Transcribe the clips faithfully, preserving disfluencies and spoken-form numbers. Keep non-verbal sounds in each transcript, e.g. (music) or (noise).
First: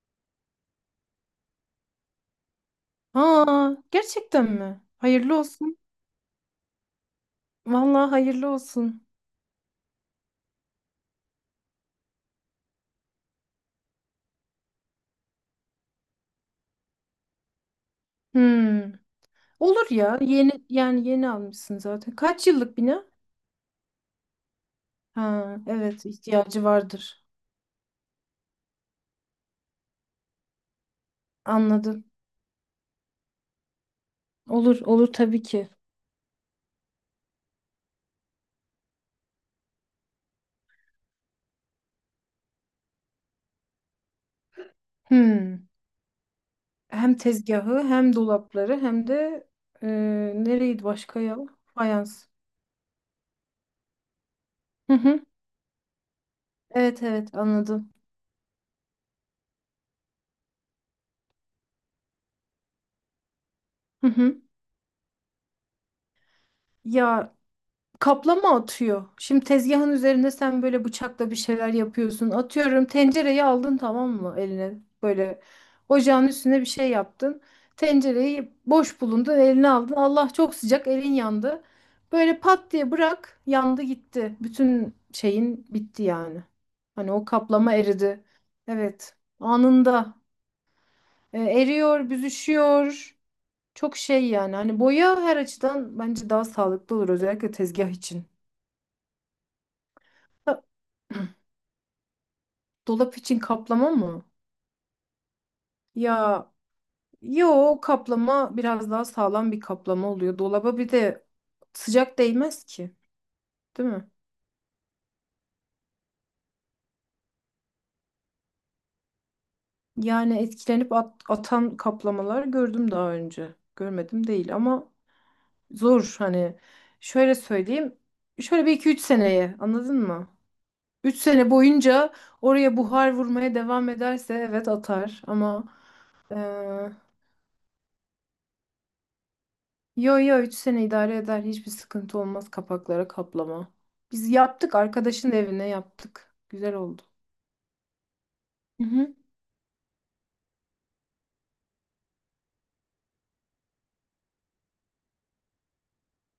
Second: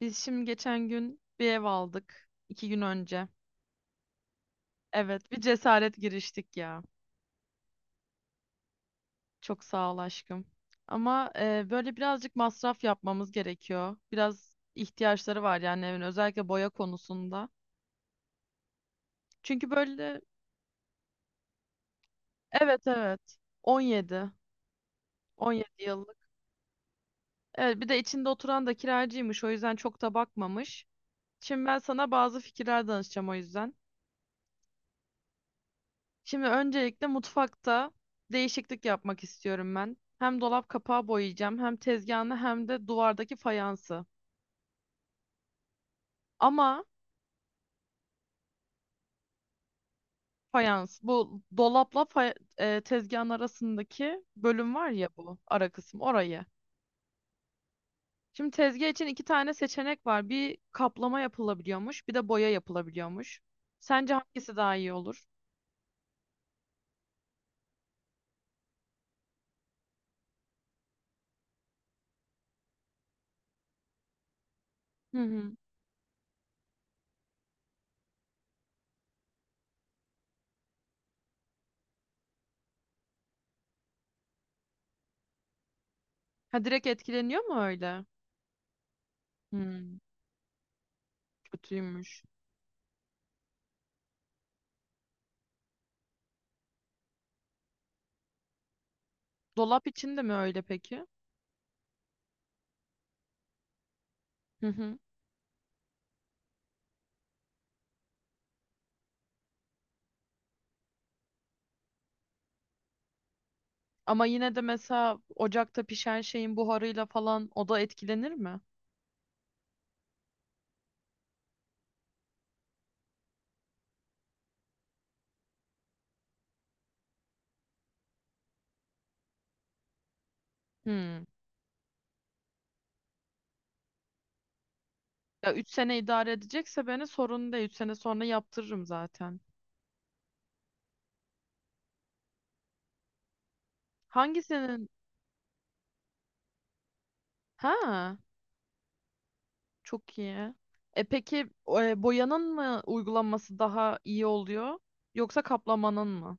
Biz şimdi geçen gün bir ev aldık. İki gün önce. Aa, gerçekten mi? Evet, Hayırlı bir olsun. cesaret giriştik ya. Vallahi hayırlı olsun. Çok sağ ol aşkım. Ama e, böyle birazcık masraf yapmamız gerekiyor. Biraz ihtiyaçları var yani evin, özellikle boya konusunda. Hmm. Çünkü Olur ya. böyle. Yeni yani yeni almışsın zaten. Kaç yıllık Evet, bina? evet. on yedi. Ha, on yedi evet yıllık. ihtiyacı vardır. Evet, bir de içinde oturan da kiracıymış, o yüzden çok da bakmamış. Şimdi ben Anladım. sana bazı fikirler danışacağım o yüzden. Olur, olur tabii ki. Şimdi öncelikle mutfakta değişiklik yapmak istiyorum ben. Hem dolap kapağı boyayacağım, hem tezgahını, hem de duvardaki fayansı. Hmm. Ama Hem tezgahı, hem dolapları, hem de e, nereydi fayans, başka ya? bu dolapla Fayans. fay- e, tezgahın arasındaki bölüm var Hı ya, hı. bu ara kısım, orayı. Evet evet anladım. Şimdi tezgah için iki tane seçenek var. Bir kaplama yapılabiliyormuş, bir de boya yapılabiliyormuş. Hı Sence hı. hangisi daha iyi olur? Ya kaplama atıyor. Şimdi tezgahın üzerinde sen böyle bıçakla bir şeyler yapıyorsun. Atıyorum tencereyi aldın tamam mı eline? Hı Böyle hı. ocağın üstüne bir şey yaptın. Tencereyi boş bulundun eline aldın. Allah çok sıcak elin yandı. Böyle pat diye bırak yandı gitti. Bütün şeyin bitti yani. Ha, direkt Hani o etkileniyor mu kaplama öyle? eridi. Evet Hmm, anında. E, eriyor Kötüymüş. büzüşüyor. Çok şey yani hani boya her açıdan bence daha sağlıklı olur özellikle tezgah için. Dolap için de mi öyle peki? Dolap için kaplama mı? Hı hı. Ya yo kaplama biraz daha sağlam bir kaplama oluyor. Dolaba bir de sıcak değmez ki, değil mi? Ama yine de mesela ocakta pişen şeyin buharıyla falan o da etkilenir mi? Yani etkilenip at- atan kaplamalar gördüm daha önce. Görmedim değil ama zor hani. Şöyle söyleyeyim. Şöyle bir iki üç seneye anladın mı? Üç Hmm. sene boyunca oraya buhar vurmaya devam ederse evet atar Ya ama. üç sene idare edecekse beni sorun değil. Üç sene sonra yaptırırım zaten. Yo yo üç sene idare eder. Hiçbir sıkıntı olmaz kapaklara kaplama. Biz yaptık Hangisinin? arkadaşın evine yaptık. Güzel oldu. Ha, Hı hı. çok iyi. E peki, e, boyanın mı uygulanması daha iyi oluyor yoksa kaplamanın mı?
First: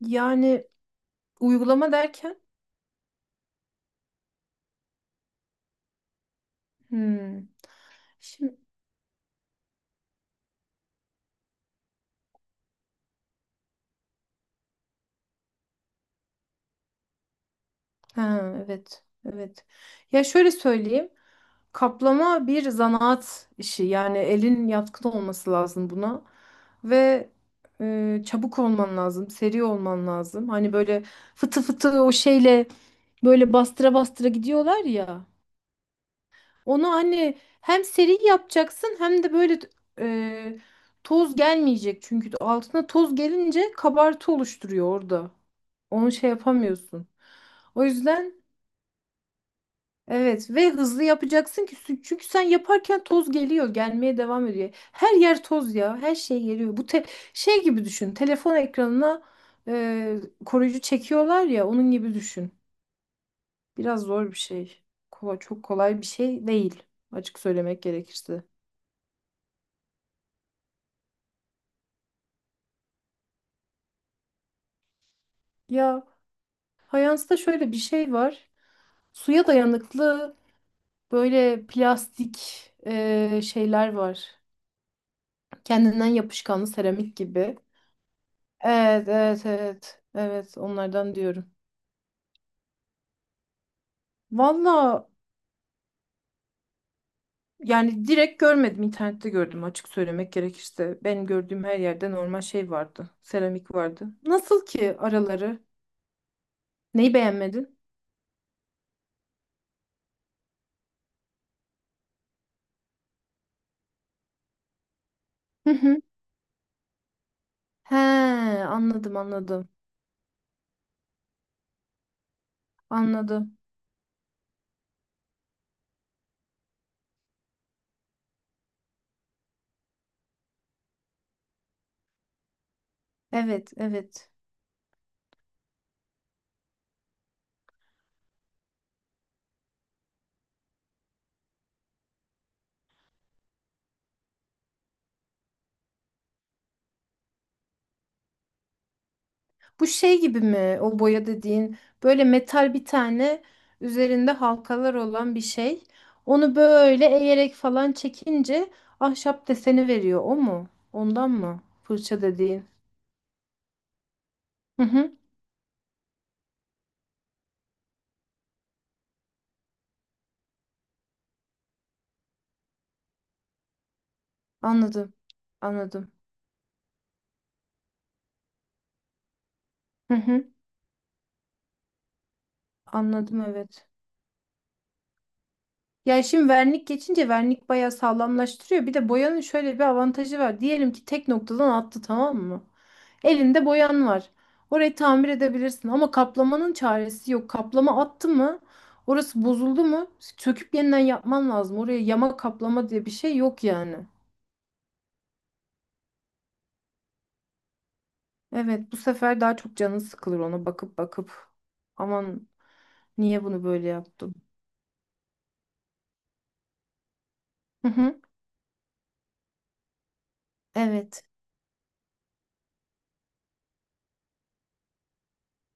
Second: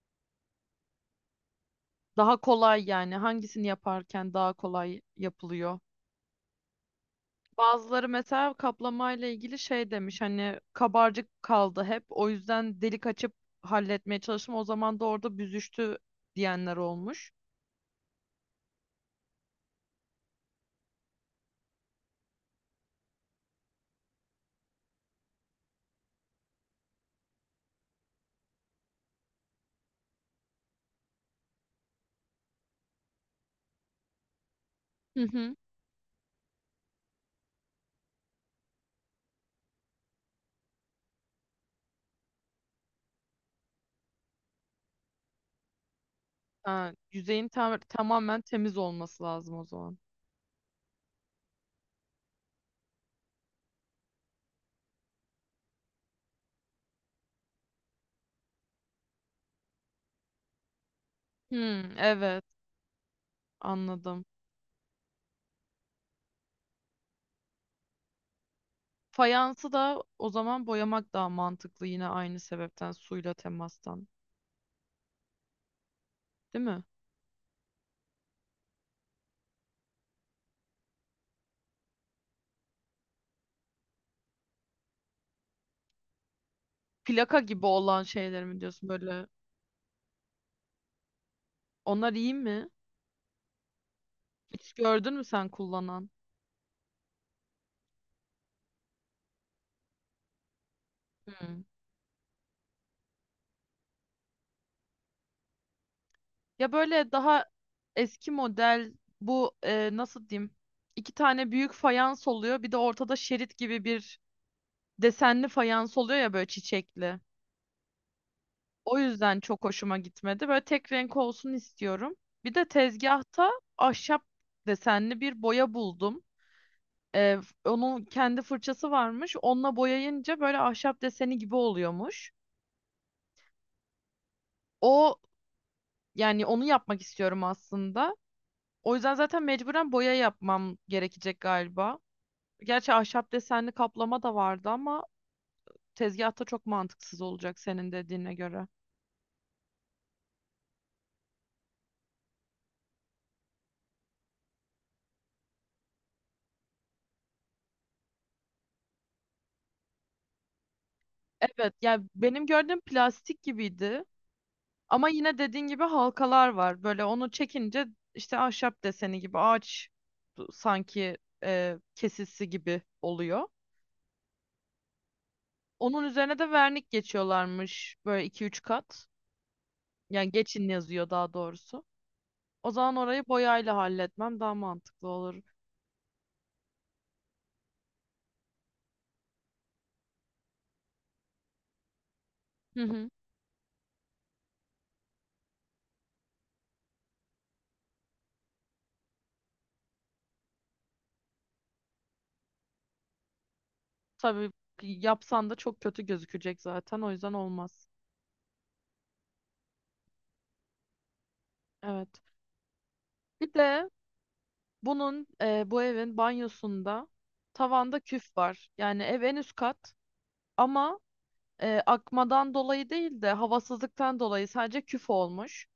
Yani uygulama Daha derken kolay yani, hangisini yaparken daha kolay yapılıyor? hmm. Bazıları mesela Şimdi kaplamayla ilgili şey demiş, hani kabarcık kaldı hep, o yüzden delik açıp halletmeye çalıştım, o zaman da orada büzüştü diyenler olmuş. ha, evet evet. Ya şöyle söyleyeyim. Kaplama bir zanaat işi. Yani elin yatkın olması lazım buna. Ve e, çabuk olman lazım. Seri olman lazım. Hani böyle fıtı fıtı o şeyle böyle bastıra bastıra gidiyorlar Hı ya. hı. Onu anne hem seri yapacaksın hem de böyle e, toz gelmeyecek. Çünkü altına toz gelince kabartı oluşturuyor orada. Onu şey Ha, yapamıyorsun. yüzeyin tam- O tamamen yüzden temiz olması lazım o zaman. evet ve hızlı yapacaksın ki sü- çünkü sen yaparken toz geliyor, gelmeye devam ediyor. Her yer toz ya, her şey geliyor. Bu te- şey gibi düşün. Telefon ekranına e, koruyucu çekiyorlar ya, onun Hmm, gibi evet, düşün. Biraz anladım. zor bir şey. Kolay, çok kolay bir şey değil açık söylemek gerekirse. Fayansı da o zaman boyamak daha mantıklı, yine aynı sebepten, suyla temastan, Ya değil mi? fayansta şöyle bir şey var. Suya dayanıklı böyle plastik e, şeyler var. Kendinden yapışkanlı seramik Plaka gibi. gibi olan şeyler mi diyorsun Evet, böyle, evet, evet. Evet, onlardan diyorum. onlar iyi mi? Hiç Valla gördün mü sen kullanan? yani direkt görmedim. İnternette gördüm açık söylemek gerekirse. Benim Hmm. gördüğüm her yerde normal şey vardı. Seramik vardı. Nasıl ki araları? Ya böyle Neyi daha beğenmedin? eski model bu, e, nasıl diyeyim? İki tane büyük fayans oluyor. Bir de ortada şerit gibi bir desenli Hı hı. fayans oluyor ya, böyle çiçekli. He, O anladım, yüzden çok anladım. hoşuma gitmedi. Böyle tek renk olsun istiyorum. Bir de tezgahta Anladım. ahşap desenli bir boya buldum. E, Onun kendi fırçası varmış. Onunla boyayınca böyle ahşap deseni gibi oluyormuş. Evet, evet. O, yani onu yapmak istiyorum aslında. O yüzden zaten mecburen boya yapmam gerekecek galiba. Gerçi ahşap desenli kaplama da vardı ama tezgahta çok mantıksız olacak senin dediğine göre. Bu şey gibi mi o boya dediğin böyle metal bir tane üzerinde halkalar olan bir şey. Onu böyle eğerek falan çekince ahşap deseni veriyor o mu? Ondan mı? Evet, yani Fırça benim dediğin. gördüğüm plastik gibiydi. Hı Ama hı, yine dediğin gibi halkalar var. Böyle onu çekince işte ahşap deseni gibi, ağaç sanki e, kesisi gibi oluyor. anladım. Onun Anladım. üzerine de vernik geçiyorlarmış böyle iki üç kat. Hı Yani hı, geçin yazıyor daha doğrusu. O zaman orayı anladım boyayla evet. halletmem daha mantıklı olur. Ya şimdi vernik geçince vernik bayağı sağlamlaştırıyor. Bir de boyanın şöyle bir avantajı var. Diyelim ki tek noktadan attı tamam mı? Hı hı. Elinde boyan var. Orayı tamir edebilirsin ama kaplamanın çaresi yok. Kaplama attı mı? Orası bozuldu mu? Söküp yeniden yapman lazım. Oraya yama kaplama diye bir şey yok yani. Tabii, yapsan da çok kötü gözükecek zaten, o yüzden olmaz. Evet, bu sefer daha çok canın sıkılır ona bakıp bakıp. Evet. Aman niye Bir bunu böyle de yaptım? bunun e, bu evin banyosunda Hı tavanda hı. küf var. Yani ev en üst kat ama Evet. e, akmadan dolayı değil de havasızlıktan dolayı sadece küf olmuş.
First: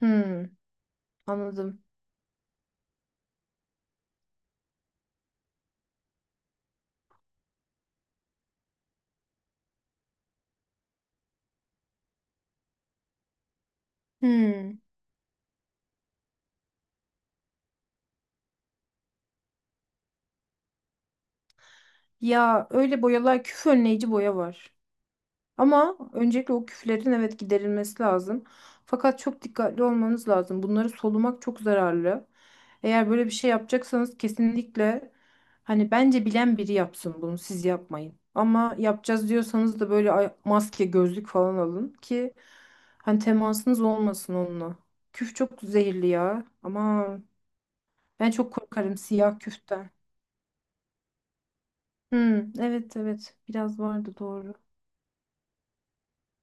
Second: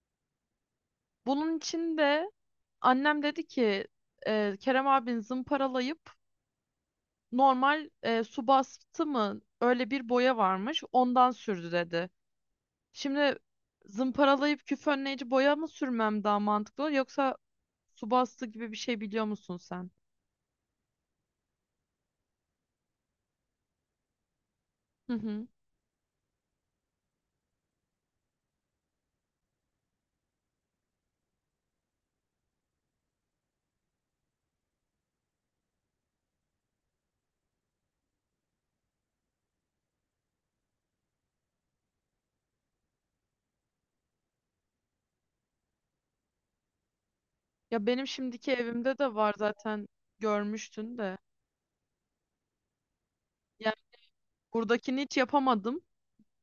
Hmm, Bunun anladım. için de annem dedi ki, e, Kerem abin zımparalayıp normal, e, su bastı mı öyle bir boya varmış, ondan sürdü dedi. Şimdi zımparalayıp Hmm. küf önleyici boya mı sürmem daha mantıklı olur, yoksa su bastı gibi bir şey biliyor musun sen? Ya öyle boyalar küf önleyici boya var. Hı hı. Ama öncelikle o küflerin evet giderilmesi lazım. Fakat çok dikkatli olmanız lazım. Bunları solumak çok zararlı. Eğer böyle bir şey yapacaksanız kesinlikle hani bence bilen biri yapsın bunu siz yapmayın. Ama yapacağız diyorsanız da böyle ay- maske, gözlük falan alın ki hani temasınız olmasın onunla. Küf çok zehirli ya. Ama Ya benim ben şimdiki çok korkarım evimde de var siyah zaten, küften. görmüştün de. Hmm, evet evet Yani biraz vardı doğru. buradakini hiç yapamadım.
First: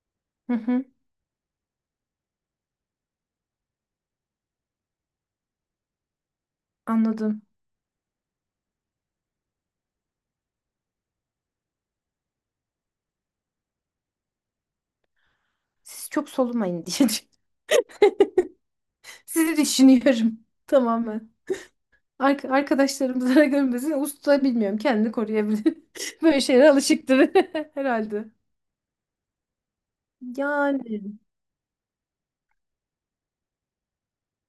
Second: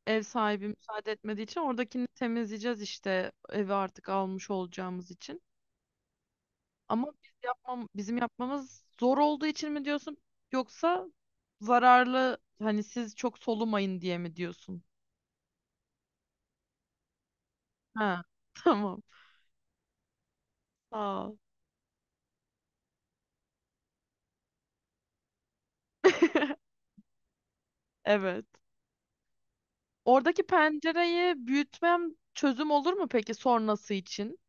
Ev Hı sahibi hı. müsaade etmediği için, oradakini temizleyeceğiz işte, evi artık almış olacağımız için. Ama biz Anladım. yapmam, bizim yapmamız zor olduğu için mi diyorsun, yoksa zararlı, hani siz çok solumayın diye mi diyorsun? Siz çok solumayın diye (laughs) Ha (laughs) tamam. sizi düşünüyorum Sağ tamamen. ol. Ark arkadaşlarım zarar görmesin. (laughs) Usta bilmiyorum. Kendini koruyabilir. (laughs) Böyle (laughs) şeylere alışıktır (laughs) herhalde. Evet. Oradaki Yani pencereyi büyütmem çözüm olur mu peki sonrası için?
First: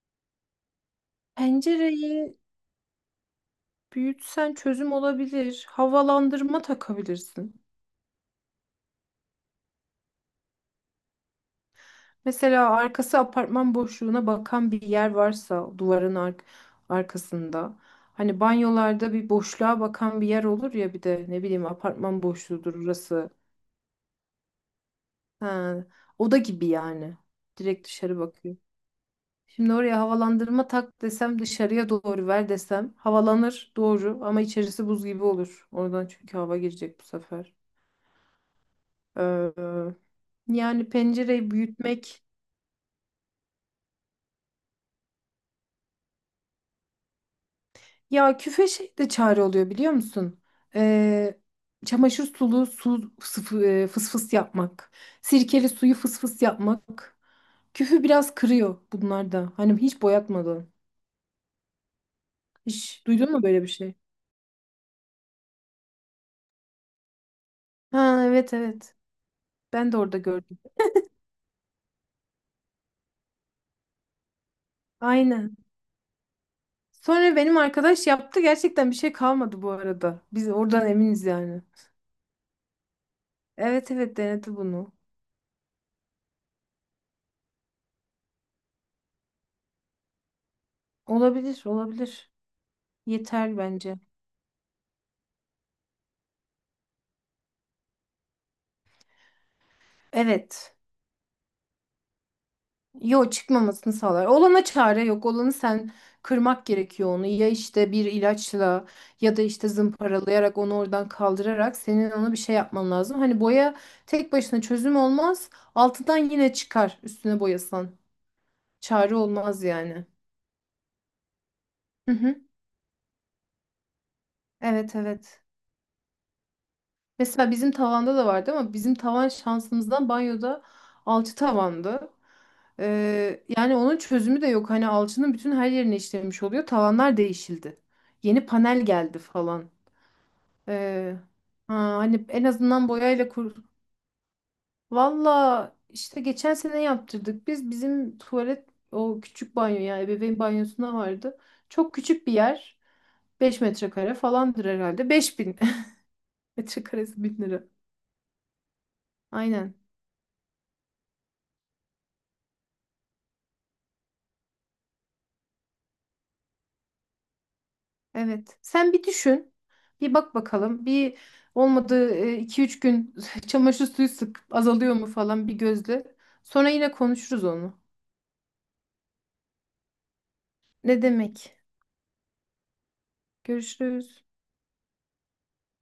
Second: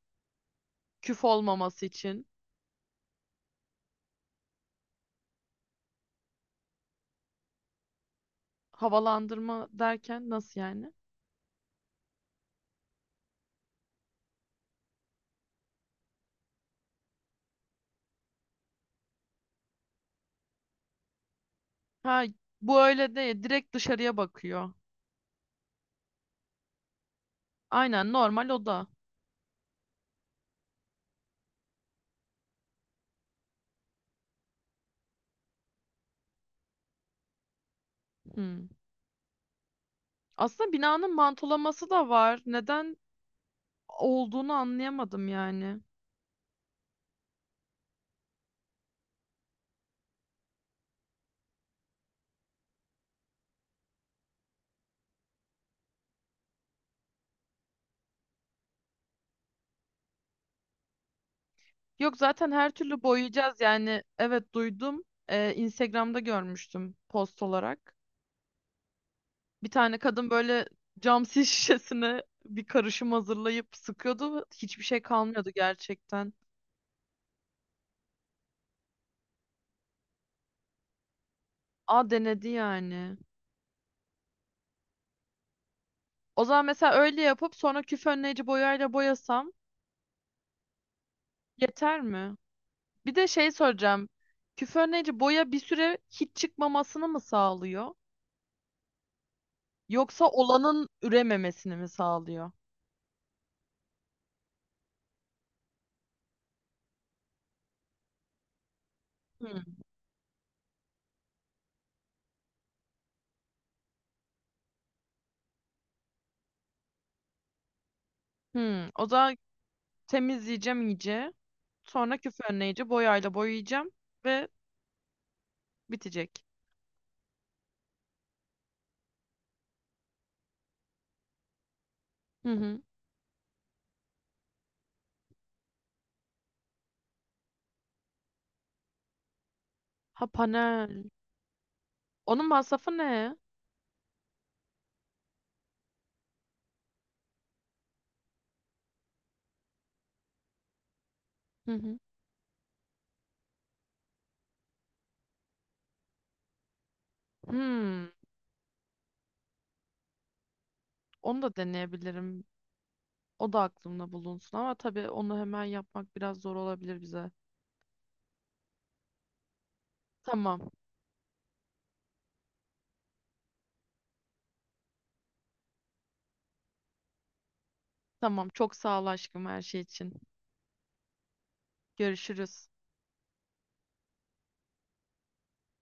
Küf olmaması için. pencereyi büyütsen çözüm olabilir. Havalandırma takabilirsin. Havalandırma derken nasıl yani? Mesela arkası apartman boşluğuna bakan bir yer varsa duvarın ark arkasında. Hani banyolarda bir boşluğa bakan bir yer olur ya bir de ne bileyim apartman Ha, boşluğudur bu öyle orası. değil. Direkt dışarıya bakıyor. Ha, oda gibi yani. Direkt Aynen, dışarı normal bakıyor. oda. Şimdi oraya havalandırma tak desem dışarıya doğru ver desem havalanır doğru ama içerisi buz gibi olur. Oradan çünkü hava girecek bu sefer. Hmm. Ee, Aslında yani binanın pencereyi mantolaması da büyütmek var. Neden olduğunu anlayamadım yani. ya küfe şey de çare oluyor biliyor musun? Ee, çamaşır sulu su sıfı- e, fısfıs yapmak. Sirkeli suyu fısfıs yapmak. Küfü biraz kırıyor bunlar da. Hani hiç boyatmadan. Yok, zaten her türlü Hiç duydun mu boyayacağız böyle bir şey? yani. Evet, duydum. Ee, Instagram'da görmüştüm, post olarak. Ha evet evet. Bir Ben de tane orada kadın gördüm. böyle cam sis (laughs) şişesine bir karışım hazırlayıp sıkıyordu ve hiçbir şey kalmıyordu Aynen. gerçekten. Sonra benim arkadaş yaptı. Gerçekten bir şey kalmadı bu arada. Biz oradan eminiz yani. A, denedi yani. Evet evet denedi bunu. O zaman mesela öyle yapıp sonra küf önleyici boyayla boyasam Olabilir yeter olabilir. mi? Bir de şey Yeter bence. soracağım. Küf önleyici boya bir süre hiç çıkmamasını mı sağlıyor? Yoksa Evet. olanın ürememesini mi sağlıyor? Yo çıkmamasını sağlar. Olana çare yok. Olanı sen kırmak gerekiyor onu. Ya işte bir ilaçla ya da işte Hmm. zımparalayarak onu oradan kaldırarak senin ona bir şey yapman lazım. Hani boya tek başına çözüm olmaz. Altından yine çıkar üstüne boyasan. Hmm. O Çare zaman olmaz yani. temizleyeceğim iyice. Hı Sonra küf hı. önleyici boyayla boyayacağım ve Evet evet. bitecek. Mesela bizim tavanda da vardı ama bizim tavan şansımızdan banyoda alçı tavandı. Hı hı. Ee, yani onun çözümü de yok. Hani alçının bütün her yerine işlemiş oluyor. Tavanlar değişildi. Yeni panel geldi falan. Ha, panel. Ee, ha, hani en Onun azından masrafı boyayla ne? kur. Valla işte geçen sene yaptırdık. Biz bizim tuvalet o küçük banyo yani ebeveyn banyosuna vardı. Hı Çok hı. küçük bir yer. Beş metrekare falandır herhalde. Beş bin. Açık arası bin lira. Hmm, Aynen. Onu da deneyebilirim. O da aklımda bulunsun ama tabii onu hemen yapmak biraz zor olabilir bize. Evet. Sen bir düşün. Bir bak Tamam. bakalım. Bir olmadı iki üç gün (laughs) çamaşır suyu sık azalıyor mu falan bir gözle. Sonra yine konuşuruz onu. Tamam. Çok sağ ol aşkım, her şey için. Ne demek? Görüşürüz. Görüşürüz.